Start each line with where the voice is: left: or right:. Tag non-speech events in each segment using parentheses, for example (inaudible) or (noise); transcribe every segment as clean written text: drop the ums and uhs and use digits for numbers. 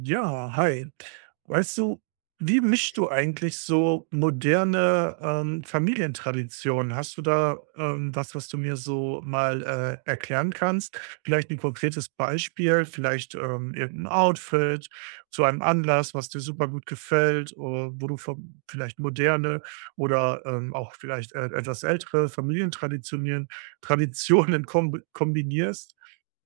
right: Ja, hi. Weißt du, wie mischst du eigentlich so moderne Familientraditionen? Hast du da was, was du mir so mal erklären kannst? Vielleicht ein konkretes Beispiel, vielleicht irgendein Outfit zu einem Anlass, was dir super gut gefällt, oder wo du vom, vielleicht moderne oder auch vielleicht etwas ältere Familientraditionen Traditionen kombinierst.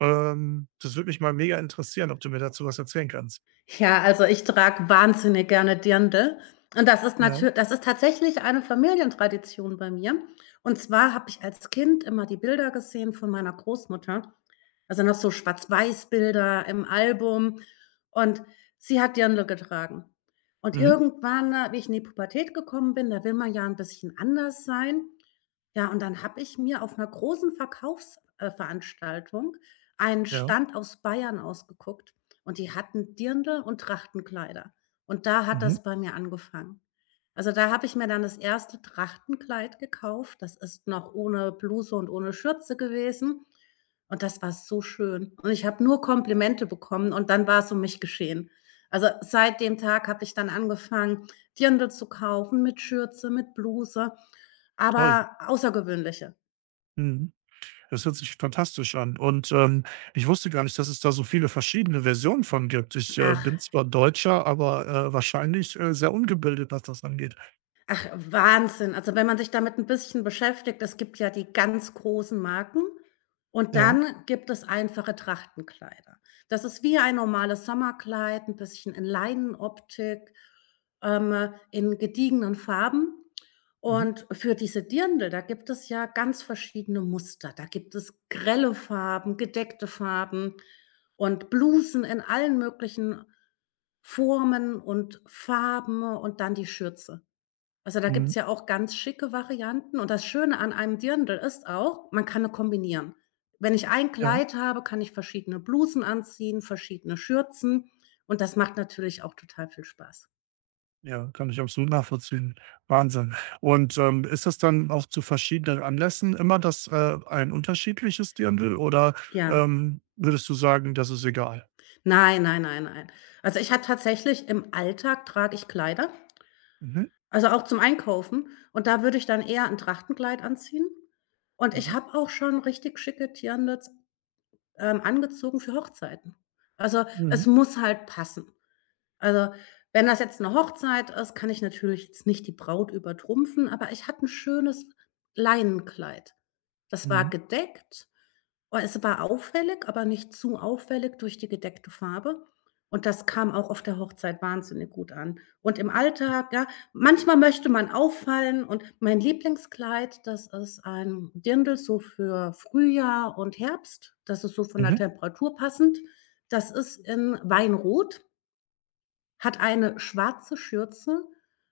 right: Das würde mich mal mega interessieren, ob du mir dazu was erzählen kannst.
left: Ja, also ich trage wahnsinnig gerne Dirndl. Und das ist
right: Ja.
left: natürlich, das ist tatsächlich eine Familientradition bei mir. Und zwar habe ich als Kind immer die Bilder gesehen von meiner Großmutter. Also noch so Schwarz-Weiß-Bilder im Album. Und sie hat Dirndl getragen. Und
right: Mhm.
left: irgendwann, wie ich in die Pubertät gekommen bin, da will man ja ein bisschen anders sein. Ja, und dann habe ich mir auf einer großen Verkaufsveranstaltung einen
right: Ja.
left: Stand aus Bayern ausgeguckt und die hatten Dirndl und Trachtenkleider. Und da hat
right: Mhm.
left: das bei mir angefangen. Also, da habe ich mir dann das erste Trachtenkleid gekauft. Das ist noch ohne Bluse und ohne Schürze gewesen und das war so schön. Und ich habe nur Komplimente bekommen und dann war es um mich geschehen. Also, seit dem Tag habe ich dann angefangen, Dirndl zu kaufen mit Schürze, mit Bluse.
right: Toll.
left: Aber außergewöhnliche.
right: Mhm. Das hört sich fantastisch an. Und, ich wusste gar nicht, dass es da so viele verschiedene Versionen von gibt. Ich,
left: Ach,
right: bin zwar Deutscher, aber, wahrscheinlich, sehr ungebildet, was das angeht.
left: ach, Wahnsinn. Also, wenn man sich damit ein bisschen beschäftigt, es gibt ja die ganz großen Marken und
right: Ja.
left: dann gibt es einfache Trachtenkleider. Das ist wie ein normales Sommerkleid, ein bisschen in Leinenoptik, in gediegenen Farben.
right: Mhm.
left: Und für diese Dirndl, da gibt es ja ganz verschiedene Muster. Da gibt es grelle Farben, gedeckte Farben und Blusen in allen möglichen Formen und Farben und dann die Schürze. Also, da gibt's
right: Mhm.
left: ja auch ganz schicke Varianten und das Schöne an einem Dirndl ist auch, man kann 'ne kombinieren. Wenn ich ein
right: Ja.
left: Kleid habe, kann ich verschiedene Blusen anziehen, verschiedene Schürzen und das macht natürlich auch total viel Spaß.
right: Ja, kann ich absolut nachvollziehen. Wahnsinn. Und, ist das dann auch zu verschiedenen Anlässen immer das, ein unterschiedliches Dirndl oder,
left: Ja.
right: würdest du sagen, das ist egal?
left: Nein, nein, nein, nein. Also, ich habe tatsächlich im Alltag trage ich Kleider,
right: Mhm.
left: also auch zum Einkaufen und da würde ich dann eher 'n Trachtenkleid anziehen und ich
right: Mhm.
left: habe auch schon richtig schicke Dirndls angezogen für Hochzeiten. Also,
right: Mhm.
left: es muss halt passen. Also, wenn das jetzt 'ne Hochzeit ist, kann ich natürlich jetzt nicht die Braut übertrumpfen, aber ich hatte 'n schönes Leinenkleid. Das war
right: Mhm.
left: gedeckt. Oh, es war auffällig, aber nicht zu auffällig durch die gedeckte Farbe. Und das kam auch auf der Hochzeit wahnsinnig gut an. Und im Alltag, ja, manchmal möchte man auffallen und mein Lieblingskleid, das ist ein Dirndl so für Frühjahr und Herbst. Das ist so von der
right: Mhm.
left: Temperatur passend. Das ist in Weinrot. Hat eine schwarze Schürze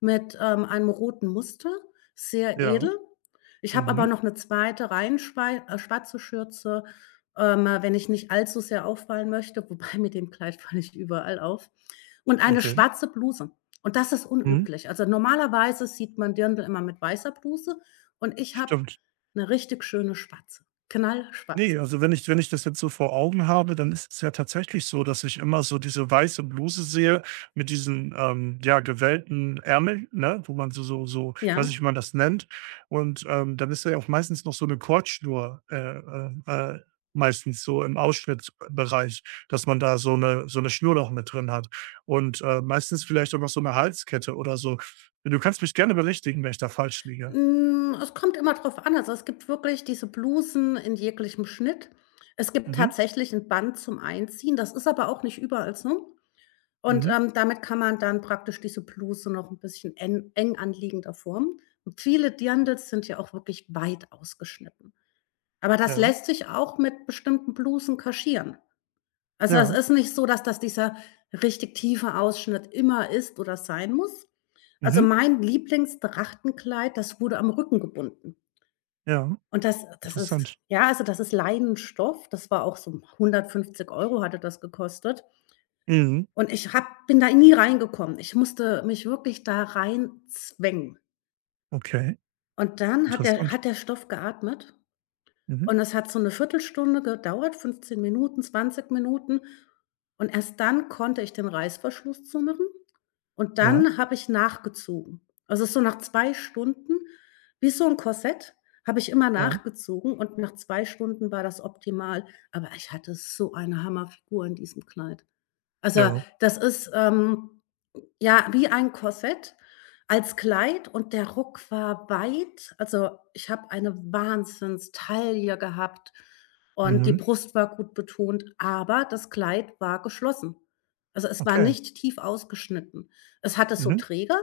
left: mit, einem roten Muster, sehr
right: Ja.
left: edel. Ich habe aber
right: Mhm.
left: noch eine zweite rein schwei schwarze Schürze, wenn ich nicht allzu sehr auffallen möchte, (laughs) wobei mit dem Kleid falle ich überall auf. Und eine
right: Okay.
left: schwarze Bluse. Und das ist
right: Mhm.
left: unüblich. Also, normalerweise sieht man Dirndl immer mit weißer Bluse und ich habe
right: Stimmt.
left: eine richtig schöne schwarze, knallschwarz,
right: Ne, also wenn ich das jetzt so vor Augen habe, dann ist es ja tatsächlich so, dass ich immer so diese weiße Bluse sehe mit diesen, ja, gewellten Ärmeln, ne, wo man so ich weiß
left: ja.
right: nicht, wie man das nennt. Und, dann ist da ja auch meistens noch so eine Kordschnur, meistens so im Ausschnittbereich, dass man da so eine Schnur noch mit drin hat und, meistens vielleicht auch noch so eine Halskette oder so. Du kannst mich gerne berichtigen, wenn ich da falsch liege.
left: Hm, es kommt immer drauf an. Also, es gibt wirklich diese Blusen in jeglichem Schnitt. Es gibt
right: Mhm,
left: tatsächlich ein Band zum Einziehen, das ist aber auch nicht überall so. Und,
right: mhm,
left: damit kann man dann praktisch diese Bluse noch ein bisschen en eng anliegender formen. Und viele Dirndls sind ja auch wirklich weit ausgeschnitten. Aber das
right: ja,
left: lässt sich auch mit bestimmten Blusen kaschieren. Also, es
right: ja,
left: ist nicht so, dass das dieser richtig tiefe Ausschnitt immer ist oder sein muss. Also,
right: mhm.
left: mein Lieblingsdrachtenkleid, das wurde am Rücken gebunden.
right: Ja,
left: Und das ist
right: interessant.
left: ja, also, das ist Leinenstoff. Das war auch so 150 Euro hatte das gekostet.
right: Mhm.
left: Und ich habe bin da nie reingekommen. Ich musste mich wirklich da reinzwängen.
right: Okay,
left: Und dann hat
right: interessant.
left: der Stoff geatmet
right: Mhm.
left: und das hat so 'ne Viertelstunde gedauert, 15 Minuten, 20 Minuten. Und erst dann konnte ich den Reißverschluss zumachen. Und
right: Ja,
left: dann habe ich nachgezogen. Also, so nach 2 Stunden, wie so 'n Korsett, habe ich immer
right: ja,
left: nachgezogen und nach 2 Stunden war das optimal. Aber ich hatte so eine Hammerfigur in diesem Kleid. Also,
right: ja.
left: das ist, ja, wie ein Korsett als Kleid und der Ruck war weit. Also, ich habe eine Wahnsinnstaille gehabt und die
right: Mhm.
left: Brust war gut betont, aber das Kleid war geschlossen. Also, es war
right: Okay.
left: nicht tief ausgeschnitten. Es hatte so
right: Mhm.
left: Träger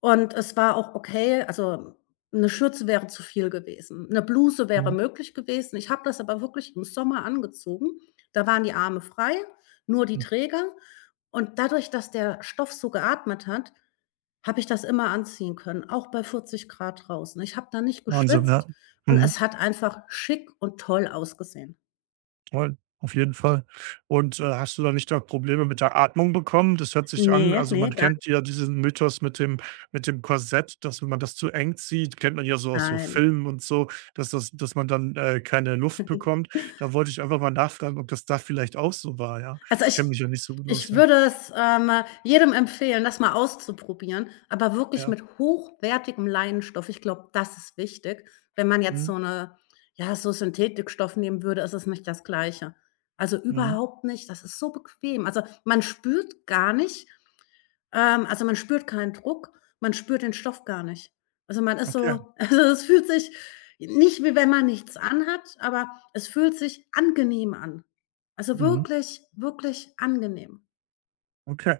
left: und es war auch okay, also eine Schürze wäre zu viel gewesen. Eine Bluse wäre
right: Mhm.
left: möglich gewesen. Ich habe das aber wirklich im Sommer angezogen. Da waren die Arme frei, nur die
right: Mhm.
left: Träger. Und dadurch, dass der Stoff so geatmet hat, habe ich das immer anziehen können, auch bei 40 Grad draußen. Ich habe da nicht
right: Wahnsinn,
left: geschwitzt
right: ja.
left: und
right: Mhm.
left: es hat einfach schick und toll ausgesehen.
right: Toll, auf jeden Fall. Und, hast du da nicht auch Probleme mit der Atmung bekommen? Das hört sich an,
left: Ne,
right: also,
left: ne,
right: man
left: gar
right: kennt ja diesen Mythos mit dem Korsett, dass wenn man das zu eng zieht, kennt man ja so aus so
left: nein.
right: Filmen und so, dass man dann, keine Luft bekommt. Da wollte ich einfach mal nachfragen, ob das da vielleicht auch so war, ja?
left: Also,
right: Ich kenne mich ja nicht so gut aus,
left: ich
right: ja.
left: würde es, jedem empfehlen, das mal auszuprobieren, aber wirklich
right: Ja.
left: mit hochwertigem Leinenstoff. Ich glaube, das ist wichtig. Wenn man jetzt
right: Mhm.
left: so eine ja, so Synthetikstoff nehmen würde, ist es nicht das Gleiche. Also,
right: Mhm.
left: überhaupt nicht. Das ist so bequem. Also, man spürt gar nicht, also, man spürt keinen Druck, man spürt den Stoff gar nicht. Also, man ist
right: Okay.
left: so (laughs) also, es fühlt sich nicht wie wenn man nichts anhat, aber es fühlt sich angenehm an. Also,
right: Mhm.
left: wirklich, wirklich angenehm.
right: Okay.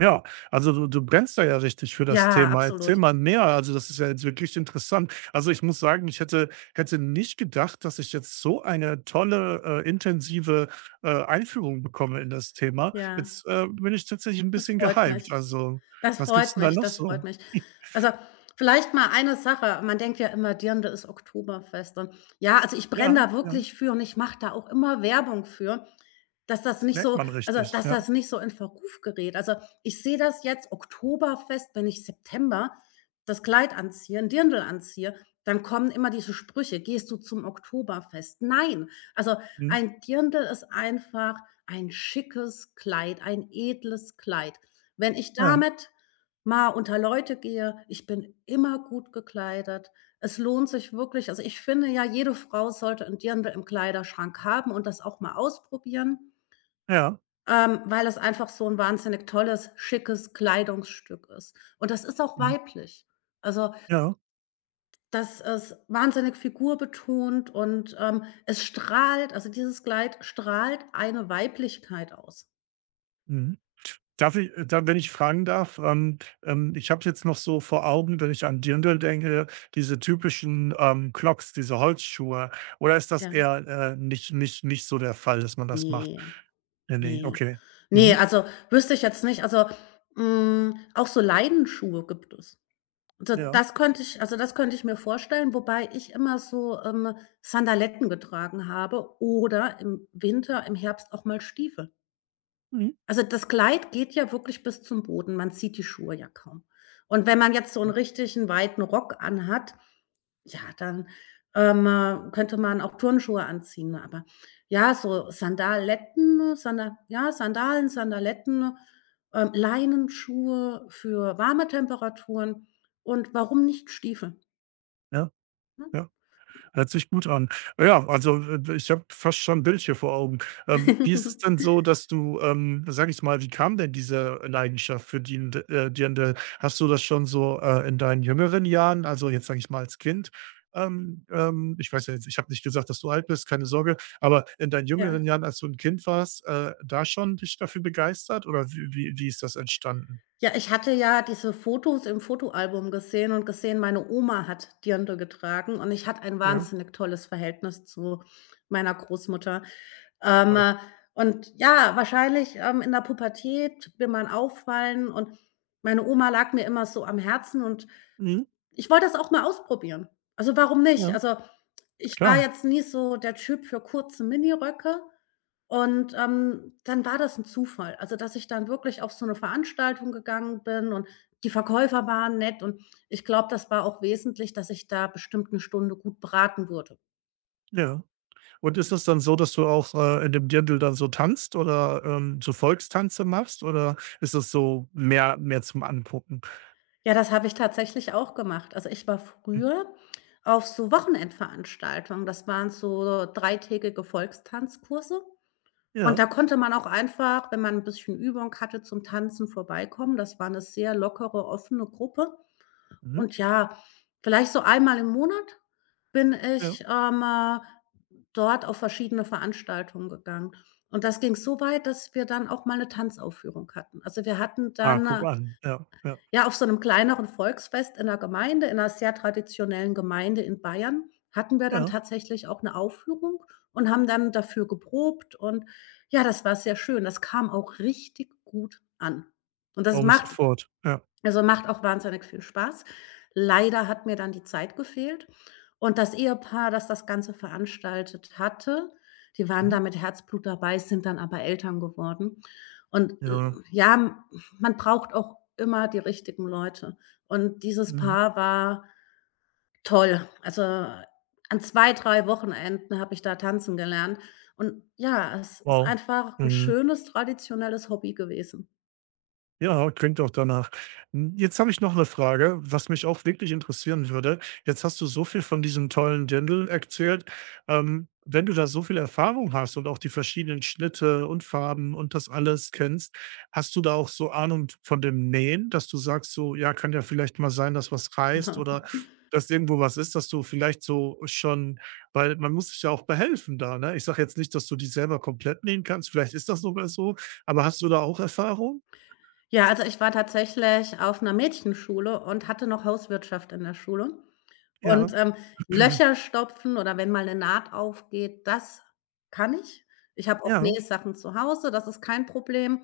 right: Ja, also du brennst da ja richtig für das
left: Ja,
right: Thema. Erzähl
left: absolut.
right: mal mehr. Also, das ist ja jetzt wirklich interessant. Also, ich muss sagen, hätte nicht gedacht, dass ich jetzt so eine tolle, intensive Einführung bekomme in das Thema.
left: Ja,
right: Jetzt bin ich tatsächlich ein
left: das
right: bisschen
left: freut
right: gehypt.
left: mich.
right: Also,
left: Das
right: was gibt's
left: freut
right: denn da
left: mich,
right: noch
left: das freut
right: so?
left: mich.
right: (laughs)
left: Also, vielleicht mal eine Sache. Man denkt ja immer, Dirndl ist Oktoberfest und ja, also ich brenne
right: Ja,
left: da
right: ja.
left: wirklich für und ich mache da auch immer Werbung für, dass das
right: Das
left: nicht
right: merkt
left: so
right: man
left: also,
right: richtig.
left: dass
right: Ja.
left: das nicht so in Verruf gerät. Also, ich sehe das jetzt Oktoberfest, wenn ich September das Kleid anziehe, ein Dirndl anziehe, dann kommen immer diese Sprüche: „Gehst du zum Oktoberfest?" Nein, also,
right: Mhm.
left: ein Dirndl ist einfach ein schickes Kleid, ein edles Kleid. Wenn ich
right: Ja.
left: damit mal unter Leute gehe, ich bin immer gut gekleidet. Es lohnt sich wirklich. Also, ich finde ja, jede Frau sollte 'n Dirndl im Kleiderschrank haben und das auch mal ausprobieren,
right: Ja.
left: weil es einfach so ein wahnsinnig tolles, schickes Kleidungsstück ist. Und das ist auch
right: Mhm.
left: weiblich. Also,
right: Ja.
left: das ist wahnsinnig figurbetont und, es strahlt also, dieses Kleid strahlt eine Weiblichkeit aus.
right: Mhm. Darf ich da wenn ich fragen darf, ich habe jetzt noch so vor Augen, wenn ich an Dirndl denke, diese typischen, Clogs, diese Holzschuhe. Oder ist das
left: Ja.
right: eher, nicht so der Fall, dass man das macht?
left: Ne,
right: Ne, ne,
left: ne.
right: okay.
left: Ne,
right: Mhm.
left: also wüsste ich jetzt nicht. Also, hm, auch so Leidenschuhe gibt es. Also
right: Ja.
left: das könnte ich also, das könnte ich mir vorstellen, wobei ich immer so, Sandaletten getragen habe oder im Winter, im Herbst auch mal Stiefel.
right: Mhm.
left: Also, das Kleid geht ja wirklich bis zum Boden. Man sieht die Schuhe ja kaum. Und wenn man jetzt so einen richtigen weiten Rock anhat ja, dann, könnte man auch Turnschuhe anziehen, ne, aber ja, so Sandaletten, Sanda ja, Sandalen, Sandaletten, Leinenschuhe für warme Temperaturen und warum nicht Stiefel,
right: Ja,
left: ne?
right: ja. Hört sich gut an. Ja, also, ich habe fast schon 'n Bild hier vor Augen. Wie ist es denn
left: (laughs)
right: so, dass du, sage ich mal wie kam denn diese Leidenschaft für die Dirndl? Hast du das schon so, in deinen jüngeren Jahren, also, jetzt sage ich mal als Kind, ich weiß ja jetzt ich habe nicht gesagt, dass du alt bist, keine Sorge, aber in deinen jüngeren
left: Ja.
right: Jahren, als du ein Kind warst, da schon dich dafür begeistert oder wie ist das entstanden?
left: Ja, ich hatte ja diese Fotos im Fotoalbum gesehen und gesehen, meine Oma hat Dirndl getragen und ich hatte ein
right: Ja,
left: wahnsinnig tolles Verhältnis zu meiner Großmutter. Ähm,
right: stark.
left: äh, und ja, wahrscheinlich, in der Pubertät will man auffallen und meine Oma lag mir immer so am Herzen und
right: Mhm,
left: ich wollte das auch mal ausprobieren. Also, warum nicht?
right: ja,
left: Also, ich war
right: klar,
left: jetzt nie so der Typ für kurze Miniröcke und, dann war das ein Zufall. Also, dass ich dann wirklich auf so eine Veranstaltung gegangen bin und die Verkäufer waren nett und ich glaube, das war auch wesentlich, dass ich da bestimmt eine Stunde gut beraten wurde.
right: ja. Und ist das dann so, dass du auch, in dem Dirndl dann so tanzt oder, so Volkstanze machst oder ist das so mehr zum Angucken?
left: Ja, das habe ich tatsächlich auch gemacht. Also, ich war
right: Hm,
left: früher auf so Wochenendveranstaltungen. Das waren so dreitägige Volkstanzkurse. Und
right: ja,
left: da konnte man auch einfach, wenn man ein bisschen Übung hatte, zum Tanzen vorbeikommen. Das war eine sehr lockere, offene Gruppe.
right: mhm,
left: Und ja, vielleicht so einmal im Monat bin
right: ja.
left: ich, dort auf verschiedene Veranstaltungen gegangen. Und das ging so weit, dass wir dann auch mal eine Tanzaufführung hatten. Also, wir hatten
right: Ah,
left: dann,
right: guck an. Ja, ja,
left: ja, auf so einem kleineren Volksfest in der Gemeinde in einer sehr traditionellen Gemeinde in Bayern hatten wir dann
right: ja,
left: tatsächlich auch 'ne Aufführung und haben dann dafür geprobt und ja, das war sehr schön. Das kam auch richtig gut an. Und das
right: glaube ich
left: macht
right: sofort. Ja,
left: also, macht auch wahnsinnig viel Spaß. Leider hat mir dann die Zeit gefehlt und das Ehepaar, das das Ganze veranstaltet hatte, die waren
right: mhm,
left: da mit Herzblut dabei, sind dann aber Eltern geworden. Und,
right: ja,
left: ja, m man braucht auch immer die richtigen Leute. Und dieses
right: mhm.
left: Paar war toll. Also, an 2 3 Wochenenden habe ich da tanzen gelernt und ja, es ist
right: Wow.
left: einfach ein
right: Mhm.
left: schönes traditionelles Hobby gewesen.
right: Ja, klingt auch danach. Hm, jetzt habe ich noch eine Frage, was mich auch wirklich interessieren würde. Jetzt hast du so viel von diesem tollen Dirndl erzählt. Wenn du da so viel Erfahrung hast und auch die verschiedenen Schnitte und Farben und das alles kennst, hast du da auch so Ahnung von dem Nähen, dass du sagst so: „Ja, kann ja vielleicht mal sein, dass was reißt
left: (laughs)
right: oder dass irgendwo was ist, dass du vielleicht so schon“ weil man muss sich ja auch behelfen da, ne? Ich sage jetzt nicht, dass du die selber komplett nähen kannst, vielleicht ist das sogar so, aber hast du da auch Erfahrung?
left: Ja, also ich war tatsächlich auf 'ner Mädchenschule und hatte noch Hauswirtschaft in der Schule.
right: Ja.
left: Und, Löcher stopfen oder wenn mal 'ne Naht aufgeht, das kann ich. Ich habe auch
right: Ja,
left: Nähsachen zu Hause, das ist kein Problem.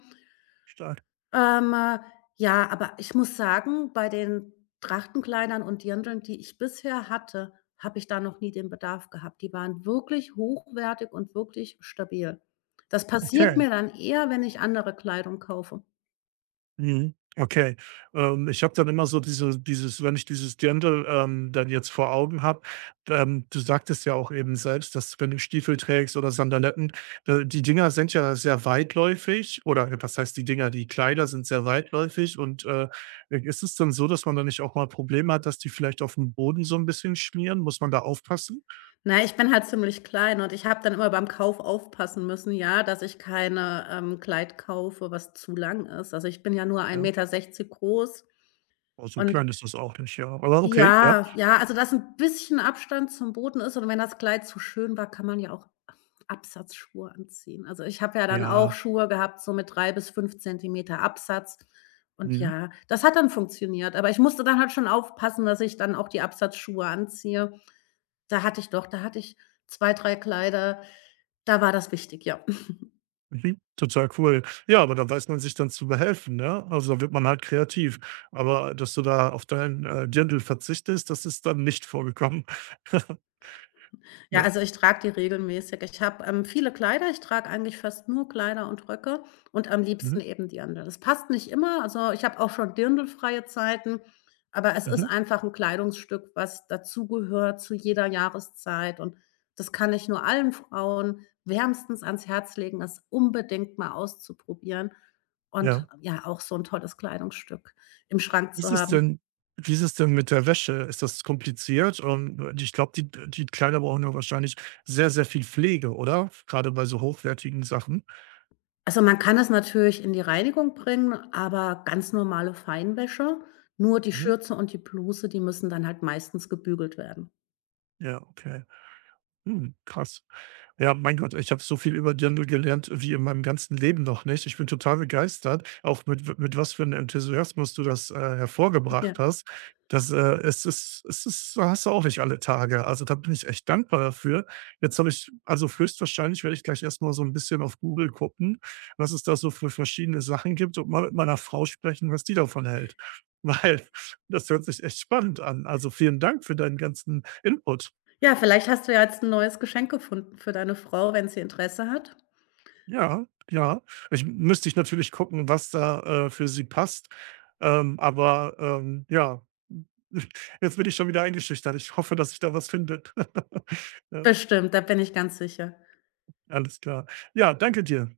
right: stark.
left: Ähm, äh, ja, aber ich muss sagen, bei den Trachtenkleidern und Dirndeln, die ich bisher hatte, habe ich da noch nie den Bedarf gehabt. Die waren wirklich hochwertig und wirklich stabil. Das passiert
right: Okay.
left: mir dann eher, wenn ich andere Kleidung kaufe.
right: Mhm. Okay. Ich habe dann immer so dieses wenn ich dieses Dirndl, dann jetzt vor Augen habe, du sagtest ja auch eben selbst, dass wenn du Stiefel trägst oder Sandaletten, die Dinger sind ja sehr weitläufig oder was heißt die Dinger, die Kleider sind sehr weitläufig und, ist es dann so, dass man da nicht auch mal Probleme hat, dass die vielleicht auf dem Boden so ein bisschen schmieren? Muss man da aufpassen?
left: Na, ich bin halt ziemlich klein und ich habe dann immer beim Kauf aufpassen müssen, ja, dass ich keine, Kleid kaufe, was zu lang ist. Also, ich bin ja nur ein
right: Ja.
left: Meter sechzig groß
right: Oh, so
left: und
right: klein ist das auch nicht, ja. Aber okay, ja.
left: ja, ja, also, dass ein bisschen Abstand zum Boden ist und wenn das Kleid zu schön war, kann man ja auch Absatzschuhe anziehen. Also, ich habe ja dann auch
right: Ja.
left: Schuhe gehabt, so mit 3 bis 5 cm Absatz und
right: Mhm.
left: ja, das hat dann funktioniert, aber ich musste dann halt schon aufpassen, dass ich dann auch die Absatzschuhe anziehe. Da hatte ich 2 3 Kleider, da war das wichtig, ja.
right: Mhm. Total cool. Ja, aber da weiß man sich dann zu behelfen, ne? Also, da wird man halt kreativ. Aber dass du da auf deinen, Dirndl verzichtest, das ist dann nicht vorgekommen. (laughs)
left: Ja,
right: Ja.
left: also ich trage die regelmäßig. Ich habe, viele Kleider. Ich trage eigentlich fast nur Kleider und Röcke und am
right: Mhm.
left: liebsten eben die anderen. Das passt nicht immer, also ich habe auch schon dirndlfreie Zeiten, aber es ist
right: Mhm.
left: einfach ein Kleidungsstück, was dazugehört zu jeder Jahreszeit und das kann ich nur allen Frauen wärmstens ans Herz legen, das unbedingt mal auszuprobieren und
right: Ja.
left: ja, auch so ein tolles Kleidungsstück im Schrank
right: Wie ist
left: zu
right: es
left: haben.
right: denn wie ist es denn mit der Wäsche? Ist das kompliziert? Und, ich glaube, die Kleider brauchen ja wahrscheinlich sehr, sehr viel Pflege, oder, gerade bei so hochwertigen Sachen?
left: Also, man kann es natürlich in die Reinigung bringen, aber ganz normale Feinwäsche. Nur die
right: Mhm.
left: Schürze und die Bluse, die müssen dann halt meistens gebügelt werden.
right: Ja, okay. Hm, krass. Ja, mein Gott, ich habe so viel über Dirndl gelernt wie in meinem ganzen Leben noch nicht. Ich bin total begeistert, auch mit was für einem Enthusiasmus du das
left: Ja.
right: hervorgebracht hast. Das, es ist, hast du auch nicht alle Tage. Also da bin ich echt dankbar dafür. Jetzt habe ich, also höchstwahrscheinlich werde ich gleich erstmal so ein bisschen auf Google gucken, was es da so für verschiedene Sachen gibt und mal mit meiner Frau sprechen, was die davon hält. (laughs) Weil das hört sich echt spannend an. Also vielen Dank für deinen ganzen Input.
left: Ja, vielleicht hast du ja jetzt ein neues Geschenk gefunden für deine Frau, wenn sie Interesse hat.
right: Ja, ja. Ich müsste ich natürlich gucken, was da, für sie passt. Aber, ja, (laughs) jetzt bin ich schon wieder eingeschüchtert. Ich hoffe, dass ich da was finde. (laughs) Ja,
left: Bestimmt, da bin ich ganz sicher.
right: alles klar. Ja, danke dir.